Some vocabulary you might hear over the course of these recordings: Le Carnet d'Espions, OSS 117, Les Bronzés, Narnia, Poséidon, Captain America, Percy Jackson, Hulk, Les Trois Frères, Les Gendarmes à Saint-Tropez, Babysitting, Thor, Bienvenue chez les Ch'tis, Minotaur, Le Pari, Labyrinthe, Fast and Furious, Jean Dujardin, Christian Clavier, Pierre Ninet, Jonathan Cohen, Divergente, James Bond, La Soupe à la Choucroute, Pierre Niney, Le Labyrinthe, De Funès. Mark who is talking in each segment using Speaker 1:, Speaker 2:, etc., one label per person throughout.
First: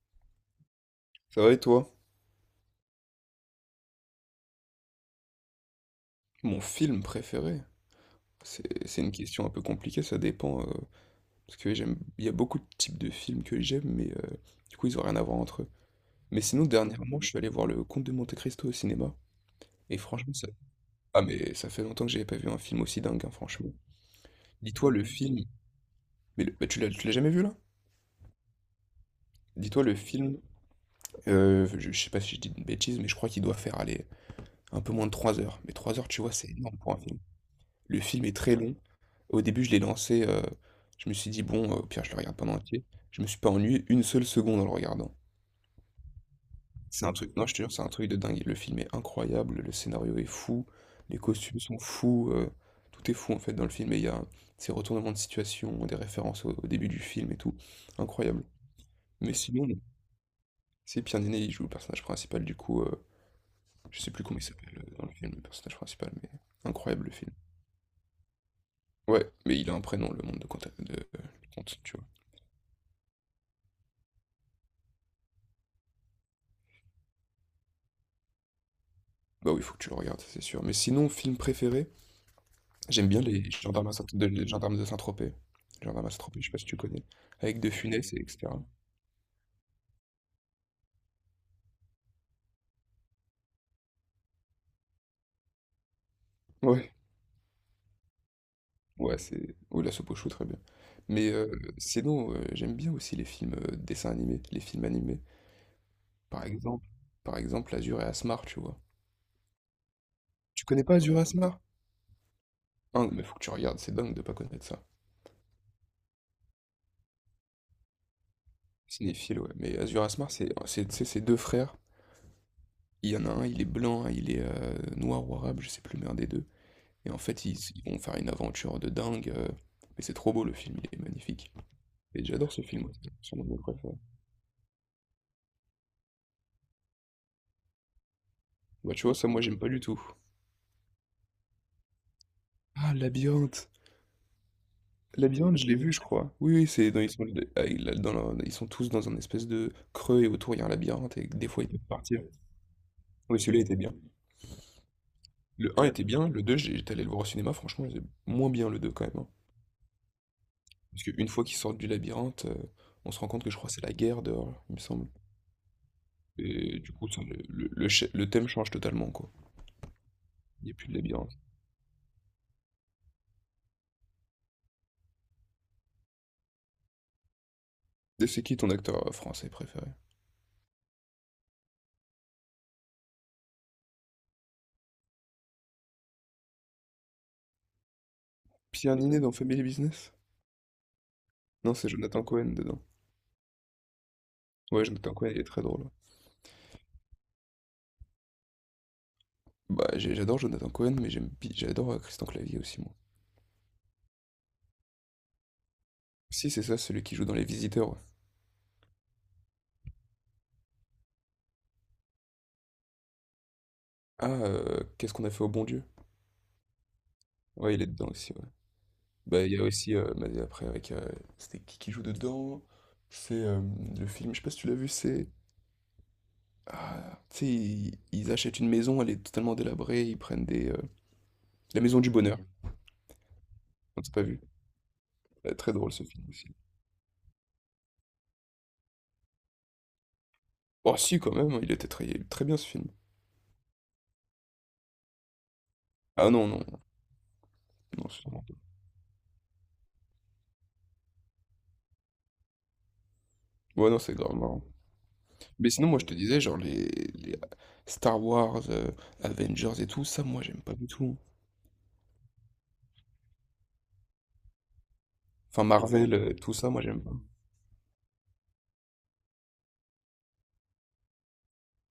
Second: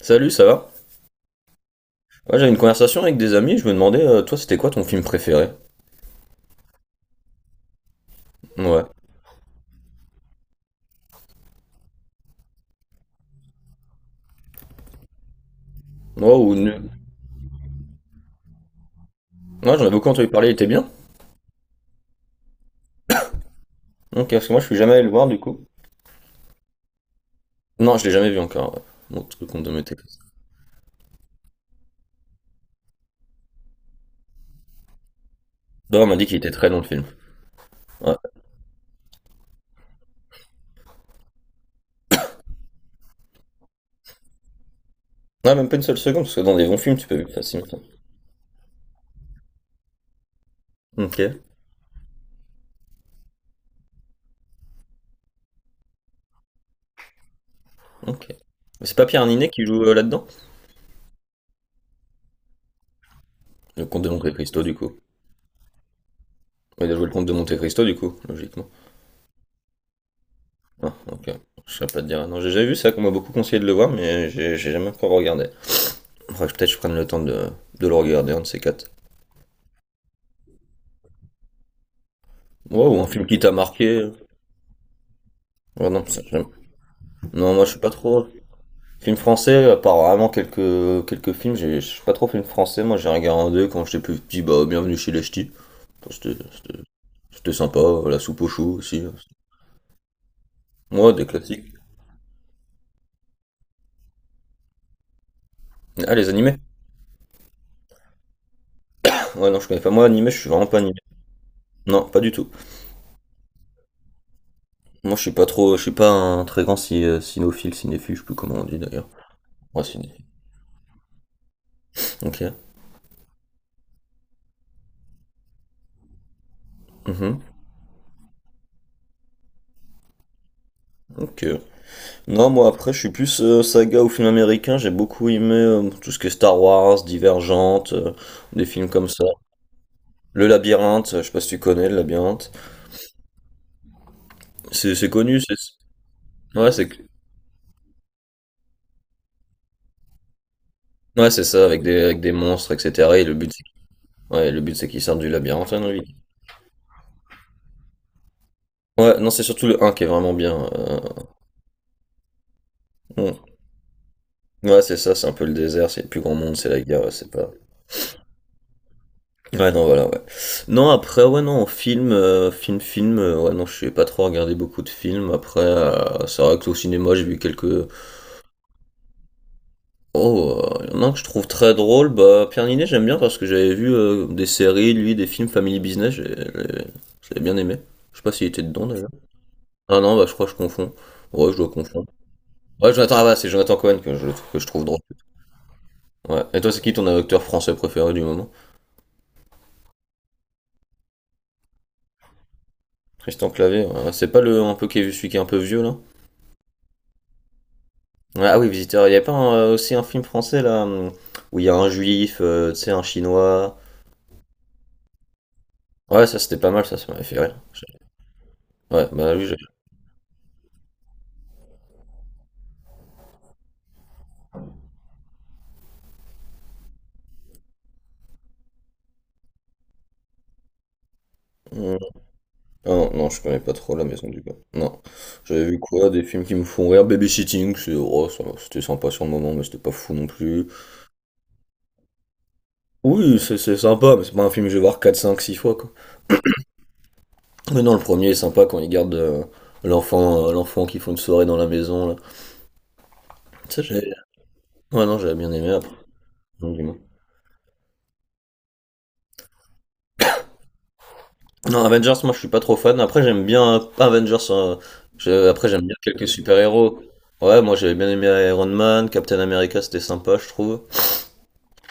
Speaker 1: Salut, ça va?
Speaker 2: Ça va et toi?
Speaker 1: Ouais, j'avais une conversation avec des amis, je me demandais, toi, c'était quoi ton film préféré?
Speaker 2: Mon film préféré?
Speaker 1: Ouais.
Speaker 2: C'est une question un peu compliquée, ça dépend, parce que j'aime, il y a beaucoup de types de films que j'aime, mais du coup, ils ont rien à voir entre eux.
Speaker 1: Moi,
Speaker 2: Mais
Speaker 1: ou...
Speaker 2: sinon,
Speaker 1: ne-
Speaker 2: dernièrement, je suis allé voir Le Comte de Monte-Cristo au cinéma.
Speaker 1: Ouais, j'en ai
Speaker 2: Et
Speaker 1: beaucoup entendu
Speaker 2: franchement.
Speaker 1: parler, il était bien?
Speaker 2: Ah, mais ça fait longtemps que j'avais pas vu un film aussi dingue, hein, franchement.
Speaker 1: Ok, parce que moi, je suis
Speaker 2: Dis-toi
Speaker 1: jamais allé
Speaker 2: le
Speaker 1: le voir,
Speaker 2: film...
Speaker 1: du coup.
Speaker 2: Mais le- bah, tu l'as jamais vu, là?
Speaker 1: Non, je l'ai jamais vu encore, ouais. Mon truc qu'on me
Speaker 2: Dis-toi le
Speaker 1: mettait, comme ça.
Speaker 2: film... je sais pas si je dis une bêtise, mais je crois qu'il doit faire, aller un peu moins de 3 heures. Mais 3
Speaker 1: Non, on
Speaker 2: heures,
Speaker 1: m'a
Speaker 2: tu
Speaker 1: dit
Speaker 2: vois,
Speaker 1: qu'il
Speaker 2: c'est
Speaker 1: était très
Speaker 2: énorme
Speaker 1: long, le
Speaker 2: pour un
Speaker 1: film.
Speaker 2: film. Le
Speaker 1: Ouais.
Speaker 2: film est très long. Au début, je l'ai lancé, je me suis dit: «Bon, au pire, je le regarde pas en entier». Je me suis pas ennuyé une seule seconde en le regardant.
Speaker 1: Ouais, même pas une seule seconde, parce que dans des bons films,
Speaker 2: C'est
Speaker 1: tu
Speaker 2: un
Speaker 1: peux vivre
Speaker 2: truc non, je te
Speaker 1: facilement.
Speaker 2: jure, c'est un truc de dingue. Le film est incroyable, le scénario est fou, les
Speaker 1: Ok,
Speaker 2: costumes sont fous, tout est fou, en fait, dans le film et il y a ces retournements de situation, des références au début du film et tout.
Speaker 1: ok.
Speaker 2: Incroyable.
Speaker 1: Mais c'est pas Pierre
Speaker 2: Mais
Speaker 1: Ninet qui
Speaker 2: sinon, non.
Speaker 1: joue là-dedans?
Speaker 2: C'est Pierre Niney, il joue le personnage principal, du coup,
Speaker 1: Le
Speaker 2: je
Speaker 1: Comte de
Speaker 2: sais plus comment il
Speaker 1: Monte-Cristo, du
Speaker 2: s'appelle,
Speaker 1: coup.
Speaker 2: dans le film, le personnage principal, mais
Speaker 1: Ouais, il a
Speaker 2: incroyable,
Speaker 1: joué le
Speaker 2: le
Speaker 1: Comte de
Speaker 2: film.
Speaker 1: Monte-Cristo, du coup, logiquement.
Speaker 2: Ouais, mais il a un prénom, le monde de Quentin
Speaker 1: Ah,
Speaker 2: de,
Speaker 1: ok. Je
Speaker 2: Conte,
Speaker 1: sais
Speaker 2: tu
Speaker 1: pas te
Speaker 2: vois?
Speaker 1: dire. Non, j'ai déjà vu ça, qu'on m'a beaucoup conseillé de le voir, mais j'ai jamais encore regardé. Faudrait peut-être que je prenne le temps de le regarder, un de ces quatre.
Speaker 2: Bah oui, faut que tu le regardes, ça, c'est sûr. Mais sinon, film préféré,
Speaker 1: Ouais, ou un
Speaker 2: j'aime bien
Speaker 1: film qui
Speaker 2: les
Speaker 1: t'a
Speaker 2: gendarmes, à Saint-
Speaker 1: marqué.
Speaker 2: de, les gendarmes de Saint-Tropez. Les
Speaker 1: Ouais, non,
Speaker 2: Gendarmes à
Speaker 1: ça,
Speaker 2: Saint-Tropez,
Speaker 1: j'aime.
Speaker 2: je sais pas si tu connais.
Speaker 1: Non,
Speaker 2: Avec
Speaker 1: moi
Speaker 2: De
Speaker 1: je suis pas
Speaker 2: Funès et
Speaker 1: trop.
Speaker 2: etc.
Speaker 1: Film français, à part vraiment quelques films, je suis pas trop film français. Moi j'ai regardé quand j'étais plus petit, bah bienvenue chez les ch'tis. Bon, C'était c'était-
Speaker 2: Ouais.
Speaker 1: c'était sympa, la soupe au chou aussi.
Speaker 2: Ouais, c'est. Oui, la soupe au chou, très bien.
Speaker 1: Moi, des
Speaker 2: Mais
Speaker 1: classiques.
Speaker 2: sinon, j'aime bien aussi les films dessins animés, les films animés.
Speaker 1: Ah, les
Speaker 2: Par
Speaker 1: animés?
Speaker 2: exemple, par exemple, Azur et Asmar, tu vois.
Speaker 1: Ouais, non, je connais pas. Moi, animé, je suis vraiment
Speaker 2: Tu
Speaker 1: pas
Speaker 2: connais pas
Speaker 1: animé.
Speaker 2: Azur et Asmar?
Speaker 1: Non, pas du tout.
Speaker 2: Hein, mais faut que tu regardes, c'est dingue de pas connaître ça.
Speaker 1: Moi, je suis pas trop, je suis pas un très grand cinéphile, je sais plus comment on dit d'ailleurs.
Speaker 2: Cinéphile, ouais. Mais
Speaker 1: Ouais,
Speaker 2: Azur et
Speaker 1: ciné.
Speaker 2: Asmar, c'est tu sais, c'est deux frères.
Speaker 1: Ok.
Speaker 2: Il y en a un, il est blanc, un, il est noir ou arabe, je sais plus, mais un des deux. Et en
Speaker 1: Mhm.
Speaker 2: fait, ils vont faire une aventure de dingue. Mais c'est trop beau le film, il est
Speaker 1: Ok.
Speaker 2: magnifique. Et
Speaker 1: Non,
Speaker 2: j'adore ce
Speaker 1: moi
Speaker 2: film,
Speaker 1: après, je suis
Speaker 2: c'est
Speaker 1: plus
Speaker 2: sûrement mon préféré.
Speaker 1: saga ou film américain. J'ai beaucoup aimé tout ce qui est Star Wars, Divergente, des films
Speaker 2: Bah, tu
Speaker 1: comme
Speaker 2: vois,
Speaker 1: ça.
Speaker 2: ça, moi, j'aime pas du tout.
Speaker 1: Le Labyrinthe, je sais pas si tu connais le Labyrinthe.
Speaker 2: Ah, Labyrinthe!
Speaker 1: C'est connu, c'est.
Speaker 2: Labyrinthe, je l'ai vu, je crois. Oui, oui,
Speaker 1: Ouais,
Speaker 2: c'est dans, ils sont, ah, il a- dans leur- ils sont tous dans un espèce de creux et autour il y a un labyrinthe et
Speaker 1: c'est
Speaker 2: des
Speaker 1: ça,
Speaker 2: fois ils peuvent
Speaker 1: avec
Speaker 2: partir.
Speaker 1: des monstres, etc. Et le
Speaker 2: Oui,
Speaker 1: but,
Speaker 2: celui-là
Speaker 1: c'est
Speaker 2: était bien.
Speaker 1: ouais, le but, c'est qu'ils sortent du labyrinthe,
Speaker 2: Le
Speaker 1: hein,
Speaker 2: un
Speaker 1: dans
Speaker 2: était
Speaker 1: lui.
Speaker 2: bien, le 2 j'étais allé le voir au cinéma, franchement, c'est moins bien le 2 quand
Speaker 1: Ouais,
Speaker 2: même, hein.
Speaker 1: non, c'est surtout le un qui est vraiment bien,
Speaker 2: Parce qu'une fois qu'ils sortent du labyrinthe, on se rend
Speaker 1: bon.
Speaker 2: compte que je crois que c'est la guerre dehors, il me
Speaker 1: Ouais, c'est
Speaker 2: semble.
Speaker 1: ça, c'est un peu le désert, c'est le plus grand monde, c'est la
Speaker 2: Et du
Speaker 1: guerre,
Speaker 2: coup,
Speaker 1: ouais,
Speaker 2: ça,
Speaker 1: c'est
Speaker 2: le,
Speaker 1: pas.
Speaker 2: le- le cha- le thème change totalement, quoi.
Speaker 1: Ouais, non, voilà, ouais.
Speaker 2: Il n'y a plus
Speaker 1: Non,
Speaker 2: de
Speaker 1: après,
Speaker 2: labyrinthe.
Speaker 1: ouais, non, en film, ouais, non, je sais pas trop regarder beaucoup de films. Après, c'est vrai que au cinéma, j'ai vu quelques.
Speaker 2: Et c'est qui ton acteur français préféré?
Speaker 1: Oh, il y en a un que je trouve très drôle. Bah, Pierre Ninet, j'aime bien parce que j'avais vu des séries, lui, des films Family Business, j'avais bien aimé. Je sais pas s'il était dedans
Speaker 2: Pierre
Speaker 1: d'ailleurs.
Speaker 2: Ninet dans Family
Speaker 1: Ah
Speaker 2: Business?
Speaker 1: non, bah, je crois que je confonds. Ouais, je dois
Speaker 2: Non, c'est
Speaker 1: confondre.
Speaker 2: Jonathan Cohen dedans.
Speaker 1: Ouais, Jonathan, ah, bah, c'est Jonathan Cohen que je
Speaker 2: Ouais,
Speaker 1: trouve drôle.
Speaker 2: Jonathan Cohen, il est très drôle.
Speaker 1: Ouais. Et toi, c'est qui ton acteur français préféré du moment?
Speaker 2: Bah, j'ai- j'adore Jonathan Cohen, mais j'aime, j'adore Christian Clavier aussi, moi.
Speaker 1: Christian Clavier, ouais. C'est pas le un peu qui est, celui qui est un peu vieux là?
Speaker 2: Si, c'est ça, celui qui joue dans Les Visiteurs, ouais.
Speaker 1: Ouais, ah oui, Visiteur. Il n'y a pas aussi un film français là où il y a un juif, tu sais, un chinois.
Speaker 2: Ah, qu'est-ce qu'on a fait au bon Dieu?
Speaker 1: Ouais, ça c'était pas mal, ça m'avait fait rire.
Speaker 2: Ouais, il est dedans aussi, ouais.
Speaker 1: Ouais, bah
Speaker 2: Bah,
Speaker 1: oui,
Speaker 2: il
Speaker 1: j'ai.
Speaker 2: y a aussi, mais après, avec. C'était qui joue dedans? C'est le film, je sais pas si tu l'as vu, c'est. Ah, tu sais, ils achètent une maison, elle est totalement délabrée, ils prennent des. La
Speaker 1: Hmm.
Speaker 2: maison du bonheur.
Speaker 1: Ah non, non, je connais pas trop
Speaker 2: On
Speaker 1: La
Speaker 2: t'a pas
Speaker 1: Maison du
Speaker 2: vu.
Speaker 1: Gars. Non. J'avais
Speaker 2: Très
Speaker 1: vu
Speaker 2: drôle ce
Speaker 1: quoi? Des
Speaker 2: film
Speaker 1: films
Speaker 2: aussi.
Speaker 1: qui me font rire. Babysitting, c'est... oh, ça va, c'était sympa sur le moment, mais c'était pas fou non plus.
Speaker 2: Oh si quand même, il était très, très bien ce film.
Speaker 1: Oui, c'est sympa, mais c'est pas un film que je vais voir 4 5 6 fois, quoi.
Speaker 2: Ah non, non,
Speaker 1: Mais non, le
Speaker 2: non, c'est...
Speaker 1: premier est
Speaker 2: vraiment-
Speaker 1: sympa quand il garde l'enfant qui font une soirée dans la maison, là. Ça,
Speaker 2: Ouais, non,
Speaker 1: j'ai...
Speaker 2: c'est grave marrant.
Speaker 1: Ouais, non, j'avais bien aimé
Speaker 2: Mais sinon,
Speaker 1: après.
Speaker 2: moi, je te disais, genre,
Speaker 1: Non,
Speaker 2: les,
Speaker 1: dis-moi.
Speaker 2: les Star Wars, Avengers et tout, ça, moi, j'aime pas du tout.
Speaker 1: Non, Avengers, moi je suis pas trop fan. Après, j'aime bien, pas Avengers, hein.
Speaker 2: Enfin,
Speaker 1: Après, j'aime bien
Speaker 2: Marvel,
Speaker 1: quelques
Speaker 2: euh, tout ça, moi,
Speaker 1: super-héros.
Speaker 2: j'aime pas.
Speaker 1: Ouais, moi j'avais bien aimé Iron Man, Captain America, c'était sympa, je trouve.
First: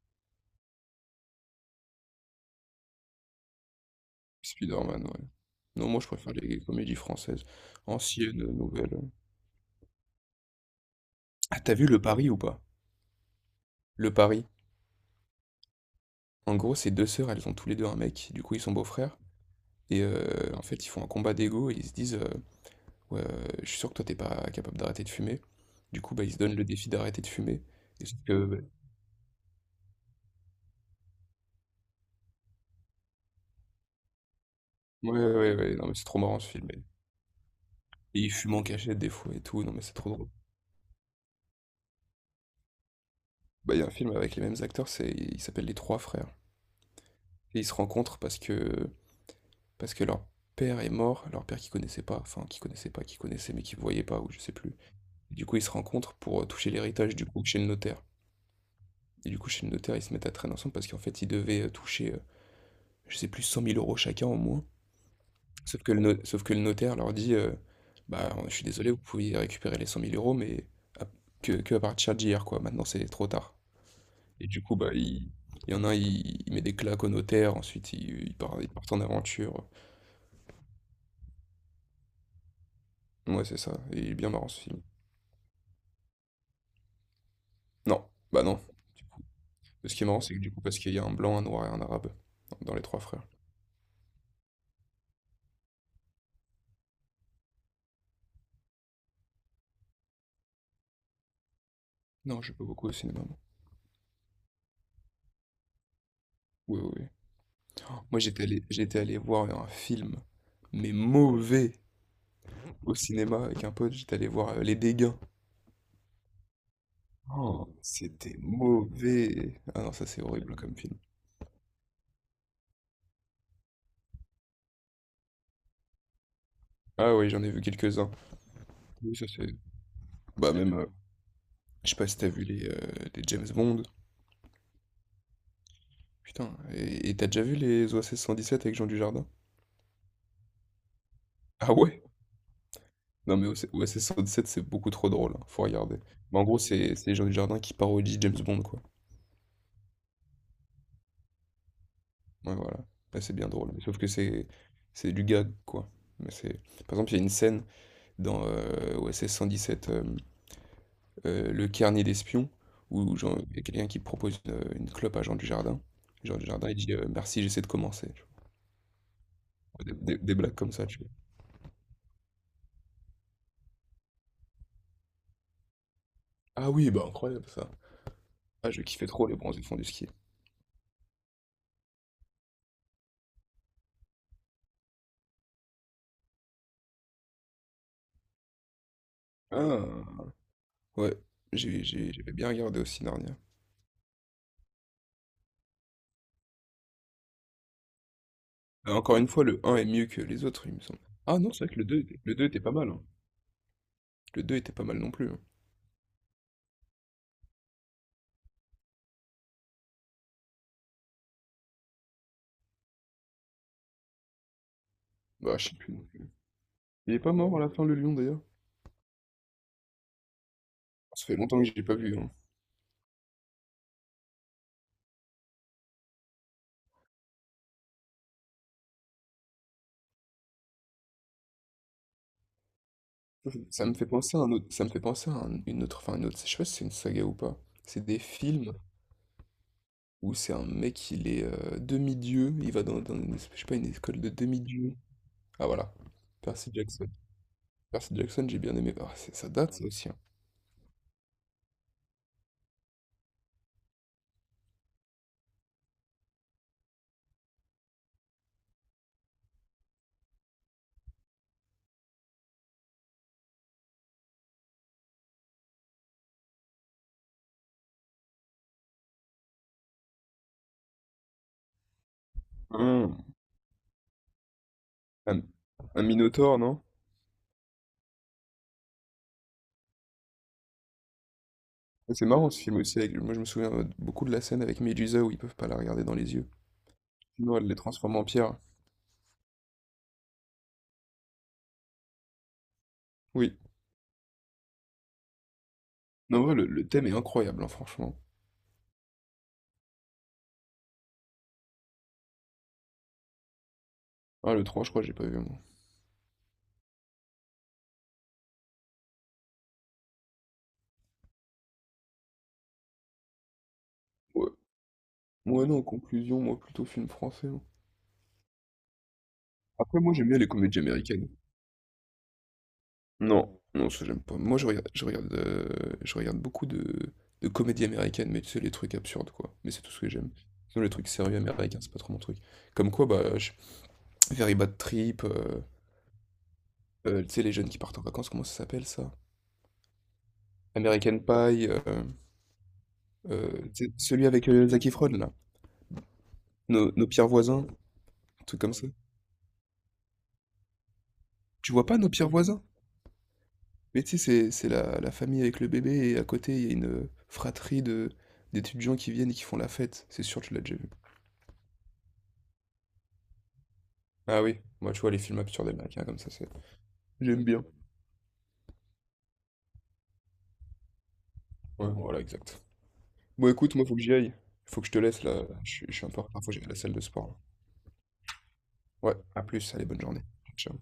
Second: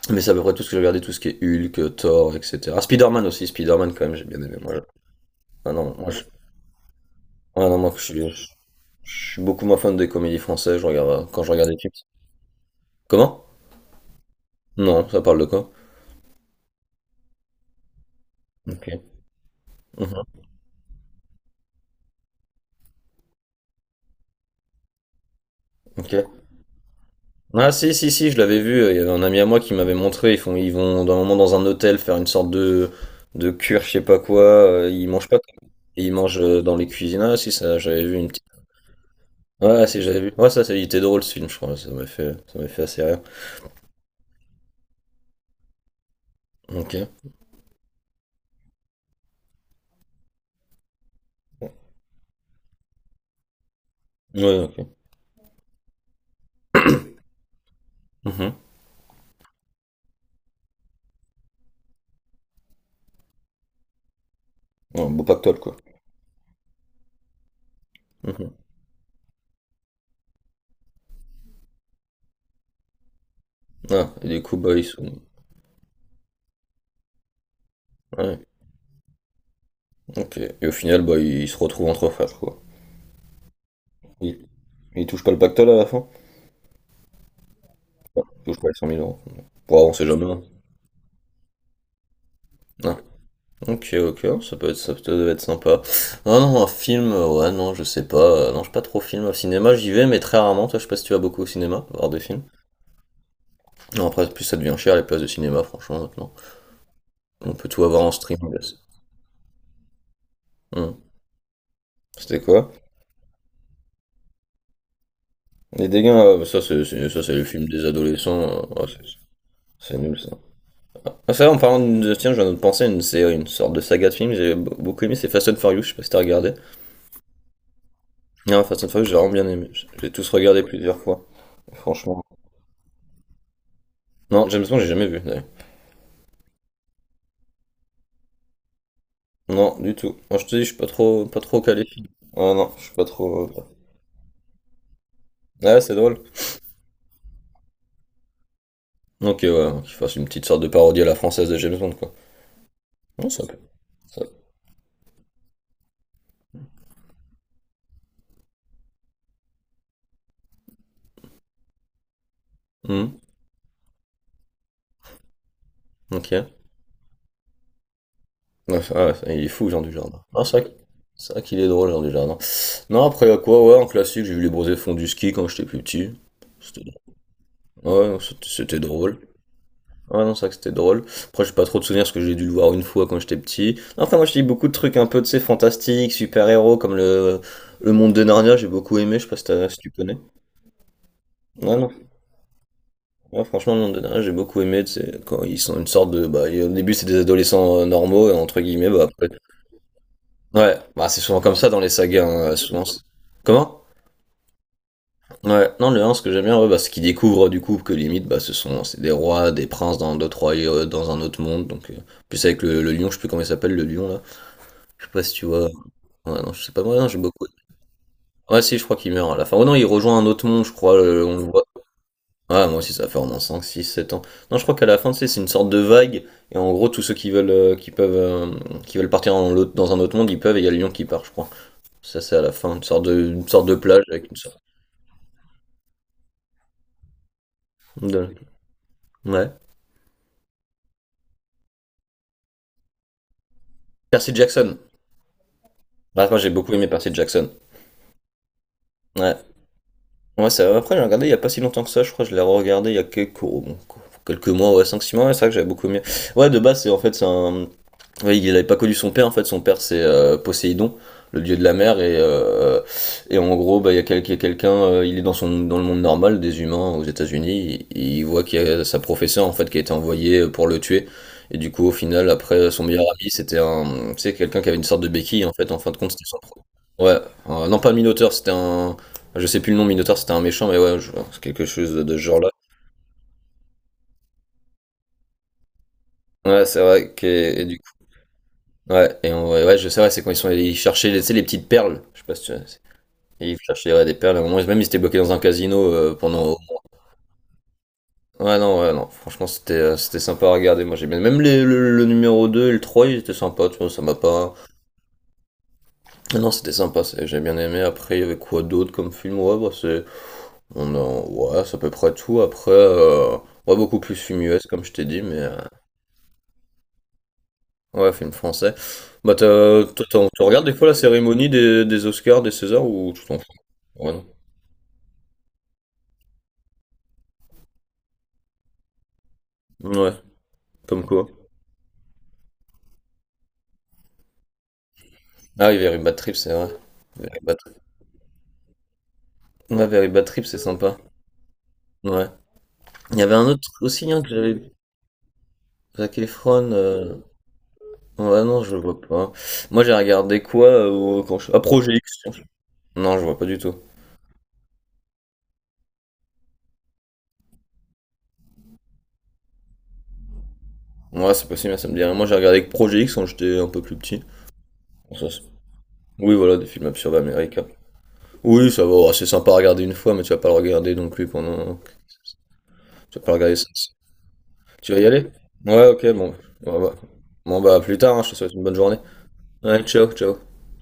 Speaker 1: Mais c'est à peu près tout ce que j'ai regardé, tout ce qui est Hulk, Thor, etc. Ah, Spider-Man aussi, Spider-Man quand même, j'ai bien aimé.
Speaker 2: Spider-Man, ouais.
Speaker 1: Ah
Speaker 2: Non,
Speaker 1: non,
Speaker 2: moi, je
Speaker 1: moi je,
Speaker 2: préfère les comédies françaises,
Speaker 1: ah non, moi,
Speaker 2: anciennes, euh, nouvelles.
Speaker 1: je suis beaucoup moins fan des comédies françaises, je regarde... quand je
Speaker 2: Ah,
Speaker 1: regarde
Speaker 2: t'as
Speaker 1: des
Speaker 2: vu
Speaker 1: films.
Speaker 2: Le Pari ou pas?
Speaker 1: Comment?
Speaker 2: Le Pari.
Speaker 1: Non, ça parle de quoi?
Speaker 2: En gros, ces deux sœurs, elles ont tous les deux un mec, du coup, ils sont
Speaker 1: Ok.
Speaker 2: beaux-frères. Et
Speaker 1: Mhm.
Speaker 2: en fait, ils font un combat d'ego et ils se disent, Ouais, je suis sûr que toi, t'es pas capable d'arrêter de fumer. Du coup, bah,
Speaker 1: Ok.
Speaker 2: il se donne le défi d'arrêter de fumer.
Speaker 1: Ah si
Speaker 2: Et
Speaker 1: si
Speaker 2: sauf
Speaker 1: si, je l'avais
Speaker 2: que,
Speaker 1: vu, il y avait un ami à moi qui m'avait montré, ils vont d'un moment dans un hôtel faire une sorte de cure, je sais pas quoi, ils
Speaker 2: ouais,
Speaker 1: mangent
Speaker 2: ouais,
Speaker 1: pas
Speaker 2: ouais, ouais, non, mais c'est
Speaker 1: ils
Speaker 2: trop
Speaker 1: mangent
Speaker 2: marrant ce film.
Speaker 1: dans
Speaker 2: Et
Speaker 1: les cuisines. Ah si ça, j'avais vu une
Speaker 2: il
Speaker 1: petite.
Speaker 2: fume en cachette des fois et tout, non, mais
Speaker 1: Ouais,
Speaker 2: c'est
Speaker 1: si
Speaker 2: trop
Speaker 1: j'avais
Speaker 2: drôle.
Speaker 1: vu. Ouais, ça il était drôle ce film, je crois, ça m'a fait assez rire.
Speaker 2: Bah, il y a un film avec les mêmes acteurs, c'est, il s'appelle Les Trois Frères.
Speaker 1: OK.
Speaker 2: Et ils se rencontrent parce que leur père est mort, leur père qu'ils connaissaient pas, enfin, qu'ils connaissaient pas, qu'ils connaissaient, mais qu'ils voyaient pas, ou je sais
Speaker 1: Ouais,
Speaker 2: plus.
Speaker 1: OK.
Speaker 2: Et du coup, ils se rencontrent pour toucher l'héritage, du coup, chez le notaire.
Speaker 1: Mhm.
Speaker 2: Et du coup, chez le notaire, ils se mettent à traîner ensemble parce qu'en fait, ils devaient toucher, je sais plus, 100 000 euros chacun au moins.
Speaker 1: Ouais, beau pactole quoi.
Speaker 2: Sauf que le no sauf que le notaire leur dit: «Bah,
Speaker 1: Mhm.
Speaker 2: je suis désolé, vous pouvez récupérer les 100 000 euros mais à que à partir d'hier, quoi. Maintenant, c'est trop tard».
Speaker 1: Ah, et du
Speaker 2: Et
Speaker 1: coup
Speaker 2: du coup,
Speaker 1: bah ils
Speaker 2: bah,
Speaker 1: sont.
Speaker 2: il y en a un, il met des claques au notaire, ensuite il il
Speaker 1: Ouais.
Speaker 2: part il part en aventure.
Speaker 1: OK. Et au final bah ils se retrouvent entre frères quoi.
Speaker 2: Ouais, c'est ça, et il est bien
Speaker 1: Ils,
Speaker 2: marrant ce film.
Speaker 1: ils touchent pas le pactole à la fin?
Speaker 2: Non,
Speaker 1: Ils
Speaker 2: bah,
Speaker 1: touchent
Speaker 2: non.
Speaker 1: pas les 100 000 euros. Bon, on
Speaker 2: Ce qui
Speaker 1: sait
Speaker 2: est marrant,
Speaker 1: jamais.
Speaker 2: c'est que
Speaker 1: hein.
Speaker 2: du coup parce qu'il y a un blanc, un noir et un arabe dans Les
Speaker 1: Ah.
Speaker 2: Trois Frères.
Speaker 1: Ok, ok, ça peut être sympa. Non, non, un film, ouais, non, je sais pas. Non, je suis pas trop film au cinéma, j'y vais, mais très rarement. Toi, je sais pas si tu vas beaucoup au cinéma, voir des films.
Speaker 2: Non, je vais pas beaucoup au cinéma, moi.
Speaker 1: Non, après, en plus ça devient cher les places de cinéma, franchement, maintenant.
Speaker 2: Oui, oui, oui.
Speaker 1: On peut tout avoir en
Speaker 2: Moi, j'étais
Speaker 1: streaming là.
Speaker 2: allé j'étais allé voir un film, mais
Speaker 1: Hmm.
Speaker 2: mauvais,
Speaker 1: C'était quoi?
Speaker 2: au cinéma avec un pote, j'étais allé voir, Les Dégâts.
Speaker 1: Les dégâts, bah, ça, ça, c'est le film
Speaker 2: Oh,
Speaker 1: des
Speaker 2: c'était
Speaker 1: adolescents, ouais, c'est
Speaker 2: mauvais. Ah non,
Speaker 1: c'est
Speaker 2: ça
Speaker 1: nul,
Speaker 2: c'est
Speaker 1: ça.
Speaker 2: horrible comme film.
Speaker 1: Ah, ça, en parlant de. Tiens, je viens de penser à une série, une sorte de saga de films, beaucoup aimé, c'est Fast and Furious, je sais pas si t'as regardé.
Speaker 2: Ah oui, j'en ai vu quelques-uns.
Speaker 1: Non, Fast and Furious, j'ai
Speaker 2: Oui, ça
Speaker 1: vraiment bien
Speaker 2: c'est.
Speaker 1: aimé. J'ai tous
Speaker 2: Bah
Speaker 1: regardé
Speaker 2: même,
Speaker 1: plusieurs fois.
Speaker 2: je sais pas si
Speaker 1: Franchement.
Speaker 2: t'as vu les James Bond.
Speaker 1: Non, James Bond, j'ai jamais vu, d'ailleurs.
Speaker 2: Putain, et t'as déjà vu les OSS 117 avec Jean Dujardin?
Speaker 1: Non, du tout. Moi, je te dis, je suis pas trop, pas trop
Speaker 2: Ah
Speaker 1: calé.
Speaker 2: ouais?
Speaker 1: Ah non, je suis pas
Speaker 2: Non mais
Speaker 1: trop.
Speaker 2: OSS 117 c'est beaucoup trop drôle, hein, faut
Speaker 1: Ouais, c'est
Speaker 2: regarder.
Speaker 1: drôle.
Speaker 2: Mais en gros c'est Jean Dujardin qui parodie James Bond, quoi.
Speaker 1: Ok, ouais, qu'il fasse une petite sorte de parodie à la française de James Bond, quoi.
Speaker 2: Ouais voilà, là,
Speaker 1: Non,
Speaker 2: c'est
Speaker 1: ça
Speaker 2: bien
Speaker 1: peut.
Speaker 2: drôle. Mais sauf que
Speaker 1: Ça...
Speaker 2: c'est du gag, quoi. Mais c'est par exemple il y a une scène dans OSS 117. Le Carnet d'Espions, où
Speaker 1: Hmm,
Speaker 2: genre il y a quelqu'un qui propose, une clope à Jean Dujardin.
Speaker 1: ok.
Speaker 2: Jean Dujardin, il dit: «Merci, j'essaie de commencer», tu
Speaker 1: Ouais, ah ouais, il est fou, Jean
Speaker 2: vois? Des des
Speaker 1: Dujardin.
Speaker 2: des
Speaker 1: Ah,
Speaker 2: blagues comme ça, tu vois?
Speaker 1: c'est vrai qu'il est drôle, Jean Dujardin. Non, après, à quoi, ouais, en classique, j'ai vu les bronzés fonds du ski quand j'étais plus petit.
Speaker 2: Ah
Speaker 1: C'était
Speaker 2: oui,
Speaker 1: drôle.
Speaker 2: bah, incroyable ça.
Speaker 1: Ouais, non, c'était
Speaker 2: Ah,
Speaker 1: c'était
Speaker 2: je kiffais
Speaker 1: drôle.
Speaker 2: trop les Bronzés fond du ski.
Speaker 1: Ah non, c'est vrai que c'était drôle. Après, j'ai pas trop de souvenirs parce que j'ai dû le voir une fois quand j'étais petit. Enfin, moi, je lis beaucoup de trucs un peu, tu sais, fantastiques, super-héros, comme le monde de Narnia, j'ai beaucoup aimé, je sais pas si, si tu connais.
Speaker 2: Ah! Ouais,
Speaker 1: Ouais,
Speaker 2: j'ai
Speaker 1: non.
Speaker 2: j'ai j'avais bien regardé aussi Narnia.
Speaker 1: Ouais, franchement, le monde de Narnia, j'ai beaucoup aimé, tu sais, quand ils sont une sorte de... Bah, au début, c'est des adolescents normaux, et entre guillemets,
Speaker 2: Bah,
Speaker 1: bah
Speaker 2: encore une
Speaker 1: après...
Speaker 2: fois, le un est mieux que les autres, il
Speaker 1: Ouais,
Speaker 2: me semble.
Speaker 1: bah c'est
Speaker 2: Ah
Speaker 1: souvent
Speaker 2: non,
Speaker 1: comme
Speaker 2: c'est
Speaker 1: ça
Speaker 2: vrai
Speaker 1: dans
Speaker 2: que
Speaker 1: les sagas,
Speaker 2: le 2
Speaker 1: hein,
Speaker 2: était pas
Speaker 1: souvent...
Speaker 2: mal, hein.
Speaker 1: Comment?
Speaker 2: Le 2 était pas mal non plus, hein.
Speaker 1: Ouais, non, le 1, ce que j'aime bien, ouais, bah, c'est qu'ils découvrent du coup que limite, bah, ce sont c'est des rois, des princes dans d'autres royaumes, dans un autre monde. Donc, plus avec le lion, je sais plus comment il s'appelle, le lion là. Je sais pas si tu
Speaker 2: Bah,
Speaker 1: vois.
Speaker 2: je sais plus non plus.
Speaker 1: Ouais, non, je sais pas, moi, non,
Speaker 2: Il
Speaker 1: j'ai
Speaker 2: est pas
Speaker 1: beaucoup.
Speaker 2: mort à la fin, le lion, d'ailleurs?
Speaker 1: Ouais, si, je crois qu'il meurt à la fin. Oh non, il rejoint un autre monde, je crois,
Speaker 2: Ça
Speaker 1: on
Speaker 2: fait
Speaker 1: le
Speaker 2: longtemps
Speaker 1: voit.
Speaker 2: que je l'ai pas vu, hein.
Speaker 1: Ouais, moi aussi, ça fait vraiment 5, 6, 7 ans. Non, je crois qu'à la fin, tu sais, c'est une sorte de vague, et en gros, tous ceux qui veulent, qui peuvent, qui veulent partir dans dans un autre monde, ils peuvent, et il y a le lion qui part, je crois. Ça, c'est à la fin, une sorte de
Speaker 2: Ça me
Speaker 1: plage
Speaker 2: fait
Speaker 1: avec une
Speaker 2: penser à un
Speaker 1: sorte
Speaker 2: autre, ça me fait penser à un- une autre, enfin une autre, je sais pas si c'est une saga ou pas. C'est des
Speaker 1: de...
Speaker 2: films
Speaker 1: Ouais.
Speaker 2: où c'est un mec, il est demi-dieu, il va dans une, je sais pas, une école de
Speaker 1: Percy Jackson.
Speaker 2: demi-dieu. Ah voilà,
Speaker 1: Bah, moi, j'ai
Speaker 2: Percy
Speaker 1: beaucoup aimé
Speaker 2: Jackson.
Speaker 1: Percy Jackson.
Speaker 2: Percy Jackson, j'ai bien aimé. Ah,
Speaker 1: Ouais.
Speaker 2: ça date ça aussi, hein.
Speaker 1: Ouais, ça, après, j'ai regardé il y a pas si longtemps que ça, je crois, que je l'ai regardé il y a quelques, oh, bon, quelques mois, ouais, cinq six mois, ouais, c'est vrai que j'avais beaucoup aimé. Ouais, de base, c'est en fait, c'est un. Oui, il n'avait pas connu son père en fait. Son père c'est Poséidon, le dieu de la mer et en gros bah il y a quelqu'un, il est dans le monde normal des humains aux États-Unis. Il voit qu'il y a sa professeure en fait qui a été envoyée pour le tuer. Et du coup au final après son meilleur
Speaker 2: Hmm.
Speaker 1: ami c'était un tu sais quelqu'un qui avait une sorte de
Speaker 2: Un,
Speaker 1: béquille en fait. En fin de
Speaker 2: un
Speaker 1: compte c'était son
Speaker 2: Minotaure,
Speaker 1: pro.
Speaker 2: non?
Speaker 1: Ouais non pas Minotaur c'était un je sais plus le nom Minotaur c'était un méchant mais ouais c'est quelque chose de
Speaker 2: Ah,
Speaker 1: ce
Speaker 2: c'est
Speaker 1: genre là.
Speaker 2: marrant ce film aussi, moi je me souviens beaucoup de la scène avec Medusa où ils peuvent pas la regarder dans les yeux.
Speaker 1: Ouais c'est vrai que.
Speaker 2: Sinon elle les transforme en pierre.
Speaker 1: Ouais, et ouais, ouais, je sais, ouais, c'est quand ils sont allés chercher les, tu sais, les petites perles. Je sais pas si tu. Et ils
Speaker 2: Oui.
Speaker 1: cherchaient ouais, des perles. À un moment, même ils étaient bloqués dans un casino
Speaker 2: Non, ouais,
Speaker 1: pendant.
Speaker 2: le thème est incroyable, hein, franchement.
Speaker 1: Ouais, non, ouais, non. Franchement, c'était sympa à regarder. Moi, j'ai bien. Même le numéro 2 et le 3 ils étaient sympas, tu vois, ça m'a pas.
Speaker 2: Ah, le trois je crois, j'ai pas vu, moi.
Speaker 1: Ah non, c'était sympa, j'ai bien aimé. Après, il y avait quoi d'autre comme film? Ouais, bah, c'est. On a... Ouais, c'est à peu près tout. Après, ouais, beaucoup plus film
Speaker 2: Ouais.
Speaker 1: US, comme je t'ai dit, mais.
Speaker 2: Ouais, non, en conclusion, moi, plutôt film français, hein.
Speaker 1: Ouais, film français. Bah,
Speaker 2: Après,
Speaker 1: toi,
Speaker 2: moi, j'aime bien
Speaker 1: tu
Speaker 2: les
Speaker 1: regardes des
Speaker 2: comédies
Speaker 1: fois la
Speaker 2: américaines.
Speaker 1: cérémonie des Oscars, des Césars, ou tu t'en fous?
Speaker 2: Non, non, ça,
Speaker 1: Ouais.
Speaker 2: j'aime pas. Moi, je regarde, je regarde, je regarde beaucoup de comédies américaines, mais tu sais, les trucs absurdes, quoi. Mais c'est tout ce que
Speaker 1: Ouais,
Speaker 2: j'aime. Sinon, les
Speaker 1: comme
Speaker 2: trucs
Speaker 1: quoi.
Speaker 2: sérieux américains, c'est pas trop mon truc. Comme quoi, bah. Very Bad Trip, euh,
Speaker 1: Ah oui, Very Bad Trip, c'est vrai.
Speaker 2: euh, tu
Speaker 1: Very
Speaker 2: sais, les
Speaker 1: Bad,
Speaker 2: jeunes qui partent en vacances, comment ça s'appelle, ça?
Speaker 1: ouais, Very Bad Trip, c'est sympa.
Speaker 2: American Pie,
Speaker 1: Ouais. Il y avait un
Speaker 2: euh,
Speaker 1: autre
Speaker 2: tu sais,
Speaker 1: aussi, hein,
Speaker 2: celui
Speaker 1: que
Speaker 2: avec
Speaker 1: j'avais...
Speaker 2: Zac Efron, là.
Speaker 1: Zac Efron,
Speaker 2: Nos
Speaker 1: euh,
Speaker 2: pires voisins,
Speaker 1: Ouais,
Speaker 2: un truc
Speaker 1: non,
Speaker 2: comme
Speaker 1: je
Speaker 2: ça.
Speaker 1: vois pas. Moi, j'ai regardé quoi quand je... Ah,
Speaker 2: Tu vois
Speaker 1: Projet
Speaker 2: pas Nos
Speaker 1: X.
Speaker 2: pires voisins?
Speaker 1: Non, je vois pas du tout.
Speaker 2: Mais tu sais, c'est la famille avec le bébé et à côté, il y a une, fratrie de d'étudiants qui viennent et qui font la fête. C'est sûr, tu l'as déjà vu.
Speaker 1: Ouais, c'est possible, ça me dit rien. Moi, j'ai regardé que Projet X quand j'étais un peu plus petit.
Speaker 2: Ah oui, moi, tu vois
Speaker 1: Bon,
Speaker 2: les
Speaker 1: ça,
Speaker 2: films absurdes américains comme ça,
Speaker 1: oui,
Speaker 2: c'est
Speaker 1: voilà, des films absurdes
Speaker 2: j'aime bien.
Speaker 1: américains. Oui, ça va, oh, c'est sympa à regarder une fois, mais tu vas pas le regarder non plus pendant...
Speaker 2: Ouais, voilà, exact.
Speaker 1: Tu vas pas le
Speaker 2: Bon,
Speaker 1: regarder ça.
Speaker 2: écoute, moi, faut que j'y aille. Faut que
Speaker 1: Tu
Speaker 2: je te
Speaker 1: vas y
Speaker 2: laisse
Speaker 1: aller?
Speaker 2: là, je suis
Speaker 1: Ouais,
Speaker 2: je suis
Speaker 1: ok,
Speaker 2: un peu en
Speaker 1: bon.
Speaker 2: retard, faut que j'aille à la
Speaker 1: Bon,
Speaker 2: salle
Speaker 1: bah,
Speaker 2: de sport là.
Speaker 1: à plus tard, hein, je te souhaite une bonne journée.
Speaker 2: Ouais, à plus,
Speaker 1: Ouais,
Speaker 2: allez, bonne
Speaker 1: ciao,
Speaker 2: journée.
Speaker 1: ciao.
Speaker 2: Ciao.